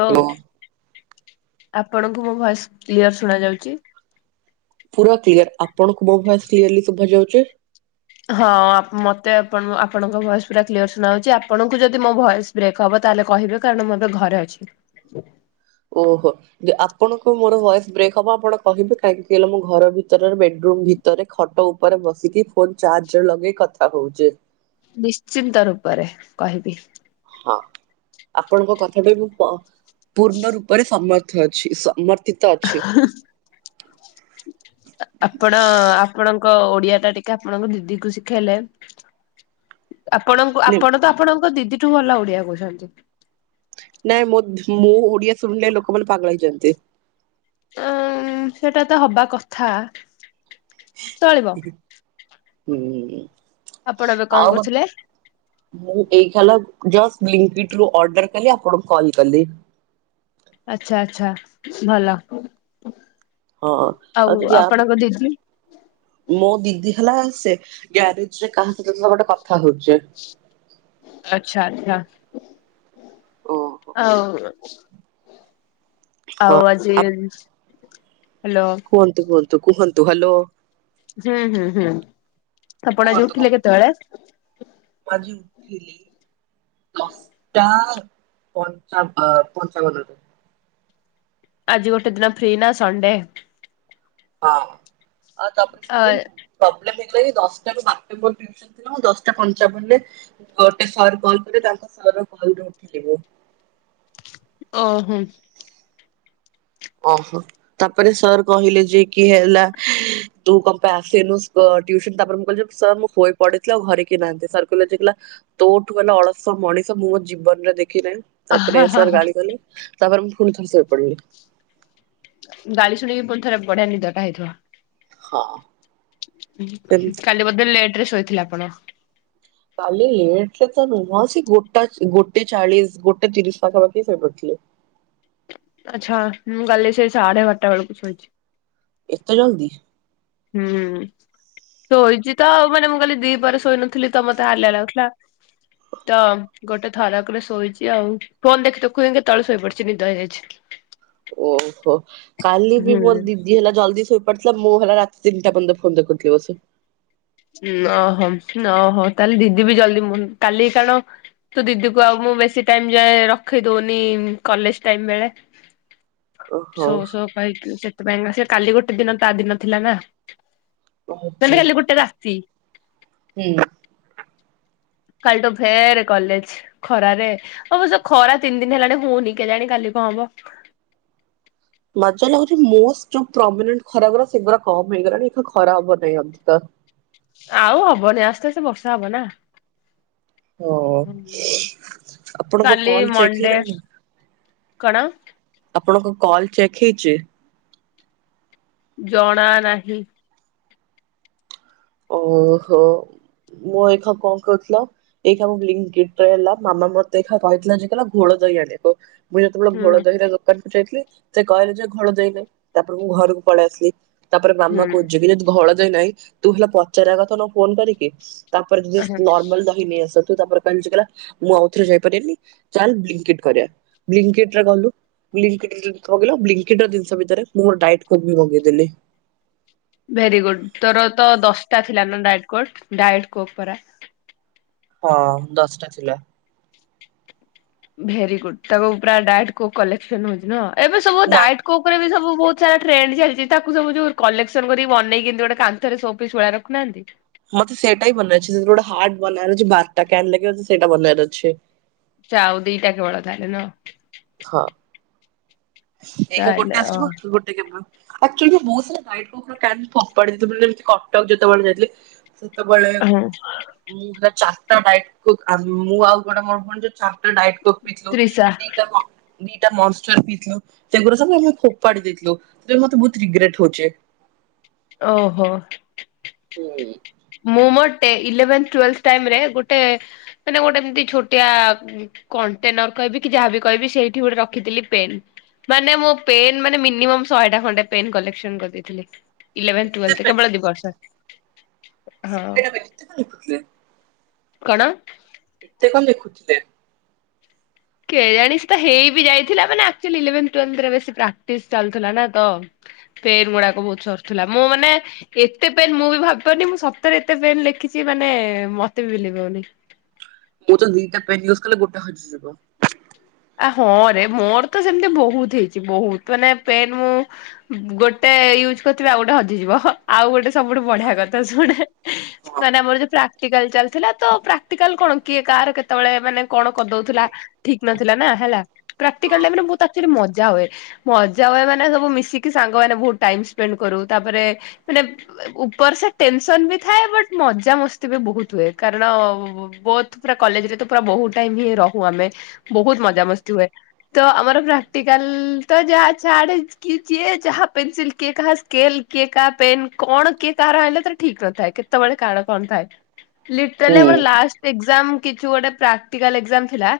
ଓ hello ଆପଣଙ୍କୁ ମୋ voice clear ଶୁଣାଯାଉଚି। ପୁରା କ୍ଲିୟର ଆପଣଙ୍କୁ ମୋ ଭୟସ କ୍ଲିୟରଲି ଶୁଭାଯାଉଛି। ହଁ ଆ ମତେ ଆପଣ ଆପଣଙ୍କ ଭଏସ ପୁରା କ୍ଲିୟର ଶୁଣାଯାଉଛି ଆପଣଙ୍କୁ ଯଦି ମୋ ଭଏସ ବ୍ରେକ୍ ହବ ତାହେଲେ କହିବେ କାରଣ ମୁଁ ଏବେ ଘରେ ଅଛି। ଓହୋ। ଯ ଆପଣଙ୍କୁ ମୋର ଭଏସ ବ୍ରେକ୍ ହବ ଆପଣ କହିବ। କାହିଁକି ହେଲା ମୁଁ ଘର ଭିତରର ବେଡରୁମ୍ ଭିତ ରେ ଖଟ ଉପରେ ବସିକି ଫୋନ ଚାର୍ଜରେ ଲଗେଇ କଥା ହଉଚେ। ନିଶ୍ଚିନ୍ତ ରୂପରେ କହିବି। ହଁ। ଆପଣଙ୍କ କଥାଟା ମୁଁ ପ ପୂର୍ଣ୍ଣ ରୂପରେ ସମର୍ଥ ଅଛି ସମର୍ଥିତ ଅଛି। [inaudible] ଆପଣ ଆପଣଙ୍କ ଓଡ଼ିଆଟା ଟିକେ ଆପଣଙ୍କ ଦିଦିକୁ ଶିଖେଇଲେ ଆପଣଙ୍କୁ ନେ ଆପଣ ତ ଆପଣଙ୍କ ଦିଦିଠୁ ଭଲ ଓଡ଼ିଆ କହୁଛନ୍ତି। ନାଇଁ ମୋ ମୋ ଓଡ଼ିଆ ଶୁଣିଲେ ଲୋକମାନେ ପାଗଳ ହେଇଯାଆନ୍ତି। ଉଁ ସେଟା ତ ହବା କଥା ଚଳିବ। ହୁଁ। ଆପଣ ଏବେ ଆଉ କଣ ଗୋ କରୁଥିଲେ? ମୁଁ ଏଇଖାଲ ଜଷ୍ଟ ବ୍ଲିଙ୍କିଟରୁ ଅର୍ଡର କଲି ଆପଣଙ୍କୁ କଲ କଲି। ଆଚ୍ଛା ଆଚ୍ଛା ଭଲ। ହଁ ଆଉ ଯଦି ଆପ୍ ଆପଣଙ୍କ ଦିଦି? ମୋ ଦିଦି ହେଲା ସେ ଗ୍ୟାରେଜରେ କାହା ସହିତ ଗୋଟେ କଥା ହଉଚି। ଆଚ୍ଛା ଆଚ୍ଛା ଓହୋ ଆଉ ହଁ ଆଉ ଆଜି ଆ ହ୍ୟାଲୋ କୁହନ୍ତୁ କୁହନ୍ତୁ କୁହନ୍ତୁ ହ୍ୟାଲୋ ହୁଁ ହୁଁ ହୁଁ ଆପଣ ଆଜି କୁହନ୍ତୁ ଉଠିଲେ କୁହନ୍ତୁ କେତେବେଳେ? ମୁଁ ଆଜି ଉଠିଲି ଦଶଟା ପ ଞ୍ଚଟା ପାଞ୍ଚବନରେ। ଆଜି ଗୋଟେ ଦିନ ଫ୍ରି ନା ସଣ୍ଡେ। [unintelligible] ଅ ମୁଁ ଦଶଟା ପଞ୍ଚାବନରେ ଗୋଟେ [unintelligible] ଓହୋ। ଓହୋ ତାପରେ ସର୍ କହିଲେ ଯେ କି ହେଲା ତୁ କଣ ପାଇଁ ଆସନୁୁ କ ଟିଉସନ। ତାପରେ ମୁଁ କହିଲି ସାର୍ ମୁଁ ଶୋଇପଡ଼ିଥିଲି ଆଉ ଘରେ କିଏ ନାହାନ୍ତି। ସାର୍ କହିଲେ [unintelligible] ତୋଠୁ ଗଲା ଅଳସୁଆ ମଣିଷ ମୁଁ ମୋ ଜୀବନରେ ଦେଖିନାଇ। ତାପରେ ସାର୍ ଗାଳି କଲେ। ତାପରେ ମୁଁ ପୁଣି ଥରେ ଶୋଇପଡ଼ିଲି। ଗାଳି ଶୁଣିକି ପୁଣିଥରେ ବଢ଼ିଆ ନିଦଟା ହେଇଥିବ। ହଁ। ସେମିତି କାଲି ବୋଧେ ଲେଟରେ ଶୋଇଥିଲେ ଆପଣ? କାଲି ଲେଟରେ ତ ନୁହଁ। ସେ ଗୋଟା ଗୋଟେ ଚାଳିଶ ଗୋଟେ ତିରିଶ ପାଖାପାଖି ଶୋଇ ପଡ଼ିଥିଲି। ଆଚ୍ଛା ମୁଁ କାଲି ସେ ସାଢ଼େ ବାରଟା ବେଳକୁ ଶୋଇଛି। ଏତେ ଜଲଦି। ହୁଁ ଶୋଇଛି ତ ଆଉ। ମାନେ ମୁଁ କାଲି ଦି ପହରେ ଶୋଇନଥିଲି ତ ମୋତେ ହାଲିଆ ଲାଗୁଥିଲା। ତ ଗୋଟେ ଥରକରେ ଶୋଇଛି ଆଉ। ଫୋନ ଦେଖୁ ଦେଖୁ ହିଁ କେତେବେଳେ ଶୋଇପଡ଼ିଛି ନିଦ ହେଇଯାଇଛି। ଓହୋ କାଲି ବି ହୁଁ ମୋର ଦି ଦି ହେଲା ଜଲଦି ଶୋଇ ପଡ଼ିଥିଲା ମୁଁ ହେଲା ରାତି ତିନିଟା ପର୍ଯ୍ୟନ୍ତ ଫୋନ ଦେଖୁଥିଲି ବସିକି। ଅହୋ ଅହୋ ତାହେଲେ ଦିଦିବି ଜଲ୍ଦି ମୁଁ କାଲି କାରଣ ତୁ ଦିଦିକୁ ଆଉ ମୁଁ ବେଶୀ ଟାଇମ ଯାଏ ରଖେଇ ଦଉନି କଲେଜ ଟାଇମ୍ ବେଳେ [inaudible] ଓହୋ ସୋ ସୋ କହିକି ସେଥିପାଇଁ ସେ କାଲି ଗୋଟେ ଦିନ ତା ଦିନ ଥିଲା ନା। ଓହୋ [unintelligible] ଗୋଟେ ରାତି। ହୁଁ। କାଲି ଟୁ ଫେରେ କଲେଜ୍। ଖରାରେ ଅବଶ୍ୟ ଖରା ତିନି ଦିନ ହେଲାଣି ହଉନି କେଜାଣି କାଲି କଣ ହବ? ମଜା ଲାଗୁଛି ମୋଷ୍ଟ ଯୋଉ [unintelligible] ଖରା ଗୂରା ସେଗୁରା କମ ହେଇଗଲାଣିା ଏବେ ଖରା ହବ ନାହିଁ ଅଧିକ। ଆଉ ହବନି ଆସ୍ତେ ଆସ୍ତେ ବର୍ଷା ହବ ନା। ଓ ଆପଣଙ୍କ କାଲି କଲ ଚେକ୍ ମଣ୍ଡେ ହେଇଗଲାଣି। କଣ। ଆପଣଙ୍କ କଲ୍ ଚେକ୍ ହେଇଛି। ଜଣା ନାହିଁ। ଓହୋ ମୁଁ ଏଖ କଲ କରିଥିଲ। ଏଇ ଖାଁ ମୁଁ ବ୍ଲିଙ୍କ୍କ କିଟ୍ ରେ ହେଲା ମାମା ମତେ ଏଇଖା କହିଥିଲା ଯେ କହିଲା ଘୋଳ ଦହି ଆଣିବୁ। ମୁଁ ଯେତେବେଳେ ଘୋଳ ହୁଁ। ଦହିର ଦୋକାନକୁୁ ଯାଇଥିଲି ସେ କହିଲେ ଯେ ଘୋଳ ଦହି ନାହି ତାପରେ ମୁଁ ଘରକୁ ପଳେଇ ଆସିଲି। ତାପରେ ମାମା ହୁଁ କହୁଛି କି ଯଦି ଘୋଳ ଦହି ନାହିଁ ତୁ ହେଲା ପଚାରିବା କଥା ନୁହ ଫୋନ କରିକି। ତାପରେ ଜେ ସ ନର୍ମଲ ଦ ହି ନେଇ ଆସେ ତୁ ତାପରେ କହିଲୁ ସିଏ କହିଲା ମୁଁ ଆଉଥରେ ଯାଇ ପାରିବିନି ଚାଲ ବ୍ଲିଙ୍କ ଇଟ୍ କରିବା। ବ୍ଲୀଙ୍କ ଇଟ ରେ କଲୁ। ବ୍ଳୀଙ୍କ ଇଟ୍ ରେ ଲିଙ୍କ କଲୁ ବ୍ଲିଙ୍କିଟ୍ ର ଜିନଷ ଭିତରେ ମୋର ଡ଼ାଇଟ୍ କୋଟ ବି ମଗେଇଦେଲି। ଭେରି ଗୁଡ ତୋର ତ ଦଶଟା ଥିଲା ନା ଡାଏଟ କୋଟ ଡାଏଟ୍ କୋକ୍ ପରା। ହଁ ଦଶଟା ଥିଲା। ଭେରି ଗୁଡ ତାକୁ ପୁରା ଡାଏଟ୍ କୋକ୍ କଲେକ୍ସନ ହଉଛି ଏବେ ସବୁ ନା ଡାଏଟ୍ କୋ କୋକ ରେ ବି ସବୁ ବହୁତ ସାରା ଟ୍ରେଣ୍ଡ ଚାଲିଛି ତାକୁ ସବୁ ଯୋଉ କଲେକ୍ସନ କରିକି ବନେଇକି ଏମତି ଗୋଟେ କାନ୍ଥ ରେ ସୋ ପିସ୍ ଭଳିଆ ରଖୁ ନାହାନ୍ତି। ମତେ ସେଇଟା ହି ବନେଇ ଆର ଅଛି ସେଥିରେ ଗୋଟେ ହାର୍ଡ ବନେଆର ଅଛି ବାରଟା କେନ୍ ଲାଗିବ ସେଇଟା ବନେଇ ବାର ଅଛି। ଛା ଆଉ ଦିଟା କେବଳ ତାହେଲେ ନୁଅ। ହଁ। ଏ ଖା ତାହେଲେ ଗୋଟେ ଓ ଆସିବ ଗୋ ଟେ କେବଳ ଆକଚୁଆଲି ମୁଁ ବହୁତ ସାରା ଡାଏଟ୍ କୋକ୍ ର କ୍ୟାନ ଫୋପାଡ଼ି ଦେଇଥିଲି ବେଲେ ଏମତି କଟକ ଯେତେବେଳେ ଯାଇଥିଲି। ସେତେବେଳେ ହଁ ମୁଁ ହେଟା ଚାରଟା ଡାଇଟ୍ କୋକ୍ ମୁଁ ଆଉ ଜଣେ ମୋର ଭଉଣୀ ଯୋଉ ଚାର ର ଟା ଡାଏଟ୍ କୋକ୍ ପି ଥିଲୁ ତ୍ରିଶା ଦିଟା ମ ଦିଟା ମନ୍ଷ୍ଟର୍ ପି ଥିଲୁ। ସେଗୁରା ସବୁ ଆମେ ଫୋପାଡି ଦେଇଥିଲୁ ସେଥି ପାଇଁ ମତେ ବହୁତ ରିଗ୍ରେଟ ହଉଛେ। ଓହୋ। ହୁଁ। ମୁଁ ମୋ ଟେ ଇଲେଭେନ୍ ଟ୍ୱେଲ୍ଭଥ ଟାଇମରେ ଗୋଟେ ମାନେ ଗୋଟେ ଏମତି ଛୋଟିଆ। କଣ୍ଟେନର କହିବି କି ଯାହାବି କହିବି ସେଇଠି ଗୋଟେ ରଖିଥିଲି ପେନ୍। ମାନେ ମୋ ପେନ୍ ମାନେ ମିନିମମ୍ ଶହେଟା ଖଣ୍ଡେ ପେନ୍ କଲେକ୍ସନ କରିଦେଇଥିଲି। ଇଲେଭେନଥ୍ ଏତେ ଟ୍ୱେଲ୍ଭଥ। କେବଳ ଦି ବର୍ଷ। ହଁ ଶହେ ଟା ପେନ‌ ଏତେ କଁ ଲେଖୁଥିଲେ। କଣ। ଏତ କଣ ଲେଖୁଥିଲେ। କେ ଜାଣି ସେତ ହେଇ ବିି ଯାଇଥିଲା ମାନେ ଆକଚୁଆଲି ଇଲେଭେନ୍ ଟ୍ୱେଲ୍ଭଥ୍ ରେ ବେଶୀ ପ୍ରାକ୍ଟିସ ଚାଲୁଥିଲା ନା ତ। ପେନ୍ ଗୁଡାକ ବହୁତ ସରୁଥିଲା ମୁଁ ମାନେ। ଏତେ ପେନ୍ ମୁଁ ବି ଭାବି ପାରୁନି ମୁଁ ସତରେ ଏତେ ପେନ୍ ଲେଖିଛି ମାନେ ମତେ ବି ବିଲିଭ ହଉନି। ମୁଁତ ଦିଟା ପେନ୍ ୟୁଜ୍ କଲେ ଗୋଟା ହଜି ଯିବ। ଆ ହଁ ରେ ମୋର ତ ସେମିତି ବହୁତ ହେଇଛି ବହୁତ ମାନେ ପେନ୍ ମୁଁ। ଗୋଟେ ୟୁଜ କରିଥିବି ଆଉ ଗୋଟେ ହଜିଯିବ ଆଉ ଗୋଟେ ସବୁଠୁ ବଢିଆ କଥା ଶୁଣେ। ହଁ ମାନେ ଆମର ଯୋଉ ପ୍ରାକ୍ଟିକାଲ ଚାଲିଥିଲା ତ ପ୍ରାକ୍ଟିକାଲ କଣ କିଏ କାହାର କେତେବେଳେ ମାନେ କଣ କରି ଦଉଥିଲା। ଠିକ ନଥିଲା ନା ହେଲା ପ୍ରାକ୍ଟିକାଲ ହଁ। ଟାଇମରେ ରେ ବହୁତ ଆକଚୁଆଲି ମଜା ହୁଏ। ମଜା ହୁଏ ମାନେ ସବୁ ମିଶିକି ସାଙ୍ଗ ମାନେ ବହୁତ ଟାଇମ ସ୍ପେଣ୍ଡ କରୁ ତାପରେ ମାନେ। ଉପର ସେ ଟେନସନ ବି ଥାଏ ବଟ୍ ମଜାମସ୍ତି ବି ବହୁତ ହୁଏ କାରଣ। ବୋଥ୍ ପୁରା କଲେଜ ରେ ତ ପୁରା ବହୁତ ଟାଇମ ହିଁ ରହୁ ଆମେ ବହୁତ ମଜାମସ୍ତି ହୁଏ। ତ ଆମର ପ୍ରାକ୍ଟିକାଲ ତ ଯାହା ଛାଡ଼େ କି ଯିଏ ଯାହା ପେନସିଲ କିଏ କାହା ସ୍କେଲ। କିଏ କାହା ପେନ୍ କଣ କିଏ କାହାର ଆଇଁଲା ତାର ଠିକ୍ ନ ଥାଏ କେତବେଳେ କାଳ କଣ ଥାଏ। ହୁଁ ଲିଟରାଲି ଆମର ଲାଷ୍ଟ ଏକଜାମ କିଛି ଗୋଟେ ପ୍ରାକ୍ଟିକାଲ ଏକଜାମ ଥିଲା।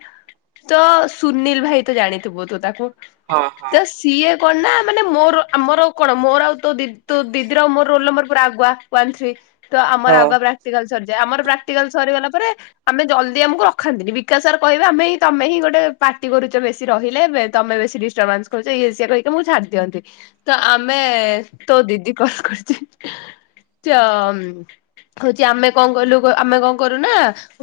ତ ସୁନୀଲ ଭାଇ ତୁ ଜାଣିଥିବୁ ତୁ ତାକୁ। ହଁ। ତ ହଁ ସିଏ କଣ ନା ମାନେ ମୋର ଆମର କଣ ମୋର ଆଉ ତୋ ଦିଦ୍ ତୋ ଦିଦିର ଆଉ ମୋର ରୋଲନମ୍ବର ପୁରା ଆଗୁଆ ୱାନ୍ ଥ୍ରୀ ତ ଆମର ଆଗୁଆ ବ୍ୟାଗ୍ କ୍ଟିକାଲ ସରିଯାଏ। ଆମର ପ୍ରାକ୍ଟିକାଲ ସରିଗଲା ପରେ ଆମେ ଜଲ୍ଦି ଆମକୁ ରଖାନ୍ତିିନି ବିକାଶ ସାର କହିବେ ଆମେହିଁ ତମେ ହିଁ ଗୋଟେ ପାଟି କରୁଛ ବେଶୀ ରହିଲେ। ତମେ ବେଶୀ ଡିଷ୍ଟର୍ବାନ୍ସ କରୁଛ ଇଏସିଏ କହିକି ଆମକୁ ଛାଡି ଦିଅନ୍ତି। ତ ଆମେ ତୋ ଦିଦି କଣ କରିଛି ଚ ହଉଚି ଆମେ କଁ କଲୁ, କ ଆମେ କଣ କରୁନା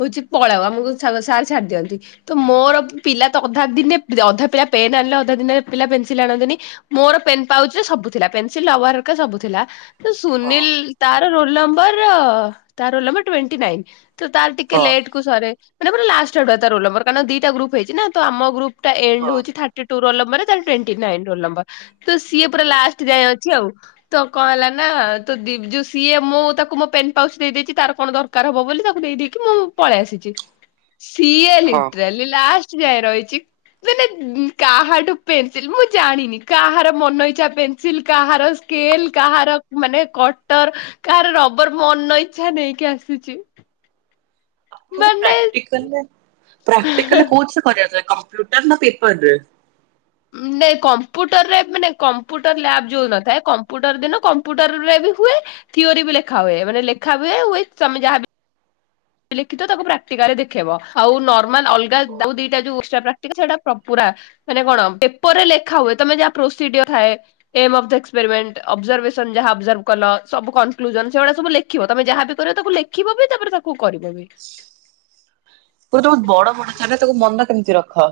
ହଉଚି ପଳାଅ ଆମକୁ ସାଲ ସାର୍ ଛାଡି ଦିଅନ୍ତି। ତ ମୋର ପିଲା ତ ଅଧା ଦିନେ ଅଧା ପିଲା ପେନ୍ ଆଣିଲେ ଅଧା ଦିନରେ ପିଲା ପେନସିଲ ଆଣନ୍ତି ନି ମୋର ପେନ୍ ପାଉଚରେ ସବୁ ଥିଲା। ପେନସିଲ ରବର ହେରିକା ସବୁ ଥିଲା। ତ ହଁ ସୁନୀଲ୍ ତାର ରୋଲ୍ ନମ୍ବର, ତା ରୋଲ୍ ନମ୍ବର ଟ୍ଵେଣ୍ଟି ନାଇନ୍। ତ ତାର ଟିକେ ହଁ ହଁ ଲେଟ୍ କୁ ସରେ। ମାନେ ପୁରା ଲାଷ୍ଟ ଆଡୁଆ ତା ରୋଲ୍ ନମ୍ବର କାରଣ ଦିଟା ଗ୍ରୁପ ହେଇଛି ନା ତ ଆମ ଗ୍ରୁପ ତା ଏଣ୍ଡ୍ ହୋଉଛି ଥାର୍ଟି ଟୁ ରୋଲ୍ ନମ୍ବର ତାର ଟ୍ଵେଣ୍ଟି ନାଇନ୍ ରୋଲ୍ ନମ୍ବର। ତ ସିଏ ପୁରା ଲାଷ୍ଟ ଯାଏ ଅଛି ଆଉ। ତ କଣ ହେଲା ନା, ତୋ ଦିଦୁ ସିଏ ମୁଁ ତାକୁ ମୋ ପେନ୍ ପାଉଛ୍ ଦେଇେଦେଇଛି ତାର କଣ ଦର୍ କାର ହବ ବୋଲି ତାକୁ ଦେଇ ଦେଇେଇକି ମୁଁ ପଳେଇ ଆସିଛି। ସିଏ ଲି ହଁ। କାଲି ଲାଷ୍ଟ ଯାଏ ରହିଛି। ସେ ନାଇ ଉଁ କାହାଠୁ ପେନ୍ସିଲ୍ ମୁଁ ଜାଣିନି କାହାର ମନ ଇଚ୍ଛା ପେନ୍ସିଲ୍ କାହାର ସ୍କେଲ୍ କାହାର ମାନେ କଟର, କାହାର ରବର, ମନ ଇଚ୍ଛା ନେଇକି ଆସିଚି। ଓ ହୋ ମାନେ ପ୍ରାକ୍ଟିକାଲ୍ ରେ କୋଉ ଜିନିଷରେ କରିବାକୁ ଦିଆଯାଏ କମ୍ପୁଟର ନା ପେପର୍ ରେ? ନାଇଁ କମ୍ପ୍ୟୁଟର୍ ରେ ମାନେ କମ୍ପ୍ୟୁଟର୍ ଲ୍ୟାବ ଯୋଉ ନଥାଏ। କମ୍ପ୍ୟୁଟର୍ ଦିନ କମ୍ପୁଟରରେ ବି ହୁଏ। ଥିଓରି ବି ଲେଖା ହୁଏ। ମାନେ ଲେଖା ହୁଏ ୱିଥ୍ ତମେ ଯାହାବି ଲେଖିଥବ ତାକୁ ପ୍ରାକ୍ଟିକାରେ ଦେଖେଇବ। ଆଉ ନର୍ମାଲ ଅଲଗା ତମର ଯୋଉ ଦିଟା ଯୋଉ ଉଷା ପ୍ରାକ୍ଟିକାଲ ସେଟା ପ ପୁରା ମାନେ କଣ ପେପରରେ ଲେଖା ହୁଏ। ତମେ ଯାହା ପ୍ରୋସିଡିୟର ଥାଏ। Aim of the experiment, observation ଯାହା ଅବଜର୍ଭ କଲ, ସବୁ କନକ୍ଲୁଜନ୍ ସେଗୁଡା ସବୁ ଲେ ଖିବ, ତମେ ଯାହା ବି କରିବ ତାକୁ ଲେଖିବ ବି, ତାପରେ ତାକୁ କରିବ ବି। ସବୁ ତମ ବଡ ବଡ ଧାଡିରେ ତାକୁ ମନ କେମିତି ରଖ?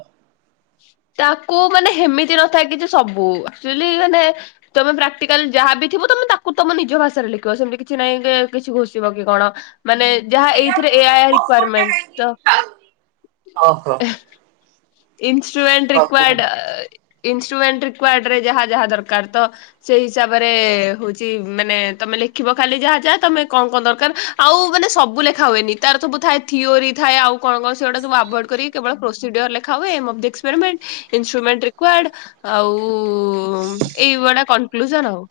ତାକୁ ମାନେ ହେମିତି ନଥାଏ କିଛି ସବୁ ଆକ୍ଚୁଆଲି ମାନେ ତମେ ପ୍ରାକ୍ଟିକାଲ୍ ଯାହା ବି ଥିବ ତମେ ତାକୁ ତମ ନିଜ ଭାଷାରେ ଲେଖିବ। ସେମିତି କିଛି ନାଇଁ ଯେ କିଛି ଘୋଷିବ କି କଣ। ମାନେ ଯାହା ଏଇଥିରେ ଏୟା ଏୟା ରିକ୍ୱାୟାରମେଣ୍ଟ, ତ ଓହୋ। ଇଷ୍ଟୁମେଣ୍ଟ ହଁ କୁହ। ରିକ୍ଵାର୍ଡ ଆ ଇଷ୍ଟୁମେଣ୍ଟ ରିକ୍ବାର୍ଡ ରେ ଯାହା ଯାହା ଦରକାର ତ ସେଇ ହିସାବରେ ହଉଚି ମାନେ ତମେ ଲେଖିବ ଖାଲି ଯାହା ଯାହା ତମେ କଣ କଣ ଦରକାର ଆଉ ମାନେ ସବୁ ଲେଖା ହୁଏନି ତାର ସବୁ ଥାଏ, ଥିଓରି ଥାଏ ଆଉ କଣ କଣ ସେଗୁଡା ସବୁ ସବୁ ଆଭଏଡ୍ କରିି କେବଳ ପ୍ରୋସିଡିଓର ଲେ ଖା ହୁଏ, aim of the experiment, instrument required ଆଉ ଏଇ ଗୁଡା କନକ୍ଲୁଜନ ଆଉ।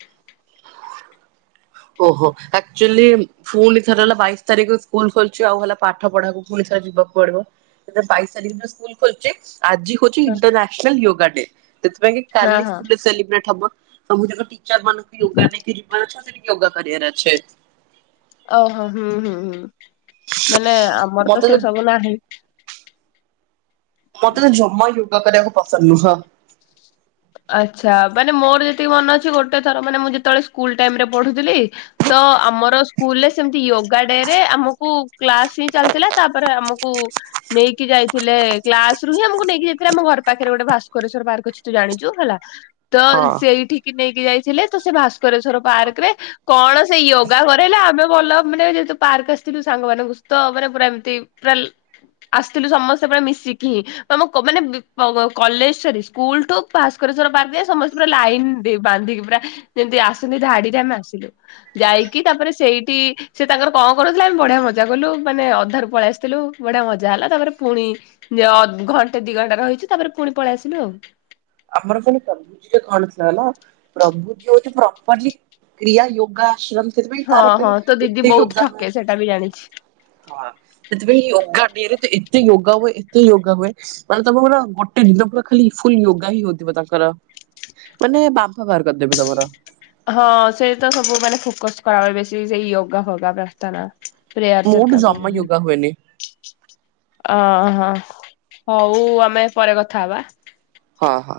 ଓହୋ ଆକ୍ଚୁଆଲି ଫୁଣି ଥରେ ହେଲା ବାଇସ୍ ତାରିଖ ସ୍କୁଲ୍ ଖୋଲଛି। ଆଉ ହେଲା ପାଠ ପଢାକୁ ପୁଣି ଥରେ ଯିବାକୁ ପଡ଼ିବ। ସେତେ ବାଇସ୍ ତାରିଖ ଦିନ ସ୍କୁଲ୍ ଖୋଲୁଛି। ଆଜି ହଉଛି ଇଣ୍ଟରନ୍ୟାସନାଲ୍ ୟୋଗା ଡେ। ସେଥିପାଇଁ କି ହଁ କାଲି ହଁ ସ୍କୁଲ୍ ରେ ସେଲିବ୍ରେଟ୍ ହବ। ସବୁଯାକ ଟିଚର ମାନଙ୍କୁ ୟୋଗା ନେଇକି ଯିବାର ଅଛି, ସେଠି ୟୋଗା କରିବାର ଅଛି। ଓହୋ। ହୁଁ ହୁଁ ହୁଁ। ମାନେ ଆମର ତ ସେ ସବୁ ନାହିଁ। ମତେ ତ ଜମା ୟୋଗା କରିବାକୁ ପସନ୍ଦ ନୁହଁ। ଆଚ୍ଛା। ମାନେ ମୋର ଯେତିକି ମନ ଅଛି, ଗୋଟେ ଥର ମାନେ ମୁଁ ଯେତେବେଳେ ସ୍କୁଲ୍ ଟାଇମ୍ ରେ ପଢୁଥିଲି ତ ଆମର ସ୍କୁଲ୍ ରେ ସେମତି ୟୋଗା ଡେ ରେ, ଆମକୁ କ୍ଲାସ୍ ହିଁ ଚାଲିଥିଲା। ତାପରେ ଆମକୁ ନେଇକି ଯାଇଥିଲେ, କ୍ଲାସ୍ ରୁ ହିଁ ଆମକୁ ନେଇକି ଯାଇଥିଲେ। ଆମ ଘର ପାଖରେ ଗୋଟେ ଭାସ୍କରେଶ୍ଵର ପାର୍କ ଅଛି ତୁ ଜାଣିଛୁ? ହେଲା। ତ ହଁ। ସେଇଠିକି ନେଇକି ଯାଇଥିଲେ, ତ ସେ ଭାସ୍କରେଶ୍ଵର ପାର୍କ ରେ କଣ ସେ ୟୋଗା କରେଇଲା, ଆମେ ଭଲ ମାନେ ଯେହେତୁ ପାର୍କ ଆସିଥିଲୁ ସାଙ୍ଗମାନଙ୍କ ସହିତ ମାନେ ପୁରା ଏମତି ଟୁଆଲ୍ ଆସିଥିଲୁ ସମସ୍ତେ ପୁରା ମିଶିକି। ତମୁ କ ମାନେ ବି କଲେଜ୍ ସରି ସ୍କୁଲ୍ ଠୁ ଭାସ୍କରେଶ୍ଵର ପାର୍କ ରେ ସମସ୍ତେ ପୁରା ଲାଇନ୍ ଦେଇ, ବାନ୍ଧିକି ପୁରା। ଯେମିତି ଆସନ୍ତି ଧାଡିରେ ଆମେ ଆସିଲୁ। ଯାଇକି ତାପରେ ସେଇଠି ସେ ତାଙ୍କର କଣ କରୁଥିଲେ ଆମେ ବଢିଆ ମଜା କଲୁ ମାନେ ଅଧାରୁ ପଳେଇ ଆସିଥିଲୁ ବଢିଆ ମଜା ହେଲା ତାପରେ ପୁଣି ଯୋଉ ଅ ଘଣ୍ଟେ ଦି ଘଣ୍ଟା ରହିଛୁ ତାପରେ ପୁଣି ପଳେଇ ଆସିଲୁ ଆଉ। ଆମର ଖାଲି ପ୍ରଭୁଜୀରେ [unintelligible] ଥିଲାନା ପ୍ରଭୂଜୀ ହୋଉଛି ପ୍ରପରଲି କ୍ରିୟା ୟୋଗା ଆଶ୍ରମ ସେଥିପାଇଁ ହଁ ତାର ହଁ ପାଇଁ ତୋ ଦିଦି ଏତେ ବହୁତ ୟୋଗା ହୁଏ। ଠକେ ସେଇଟା ବି ଜାଣିଛି। ହଁ ସେଇଥିପାଇଁ ୟୋଗା ଡେ ରେ ତ ଏତେ ୟୋଗା ହୁଏ ଏତେ ୟୋଗା ହୁଏ ମାନେ ତମ ପୁରା ଗୋଟେ ଦିନ ପୁରା ଖାଲି ଫୁଲ ୟୋଗା ହିଁ ହଉଥିବ ତାଙ୍କର। ମାନେ ବାମ୍ଫ ବାହାର କରିଦେବେ ତମର। ହଁ ସେ ତ ସବୁ ମାନେ ଫୋକସ କରା ହୁଏ ବେଶି ସେଇ ୟୋଗା ଫୋଗା ପ୍ରାର୍ଥନା। ପ୍ରେୟାର୍ସ ମୋଠୁ ହେରିକା ସବୁ ଜମା ହୁଏ। ୟୋଗା ହୁଏନି ଆଁ ହଁ ହୋଉ ଆମେ ପରେ କଥା ହବା। ହଁ ହଁ।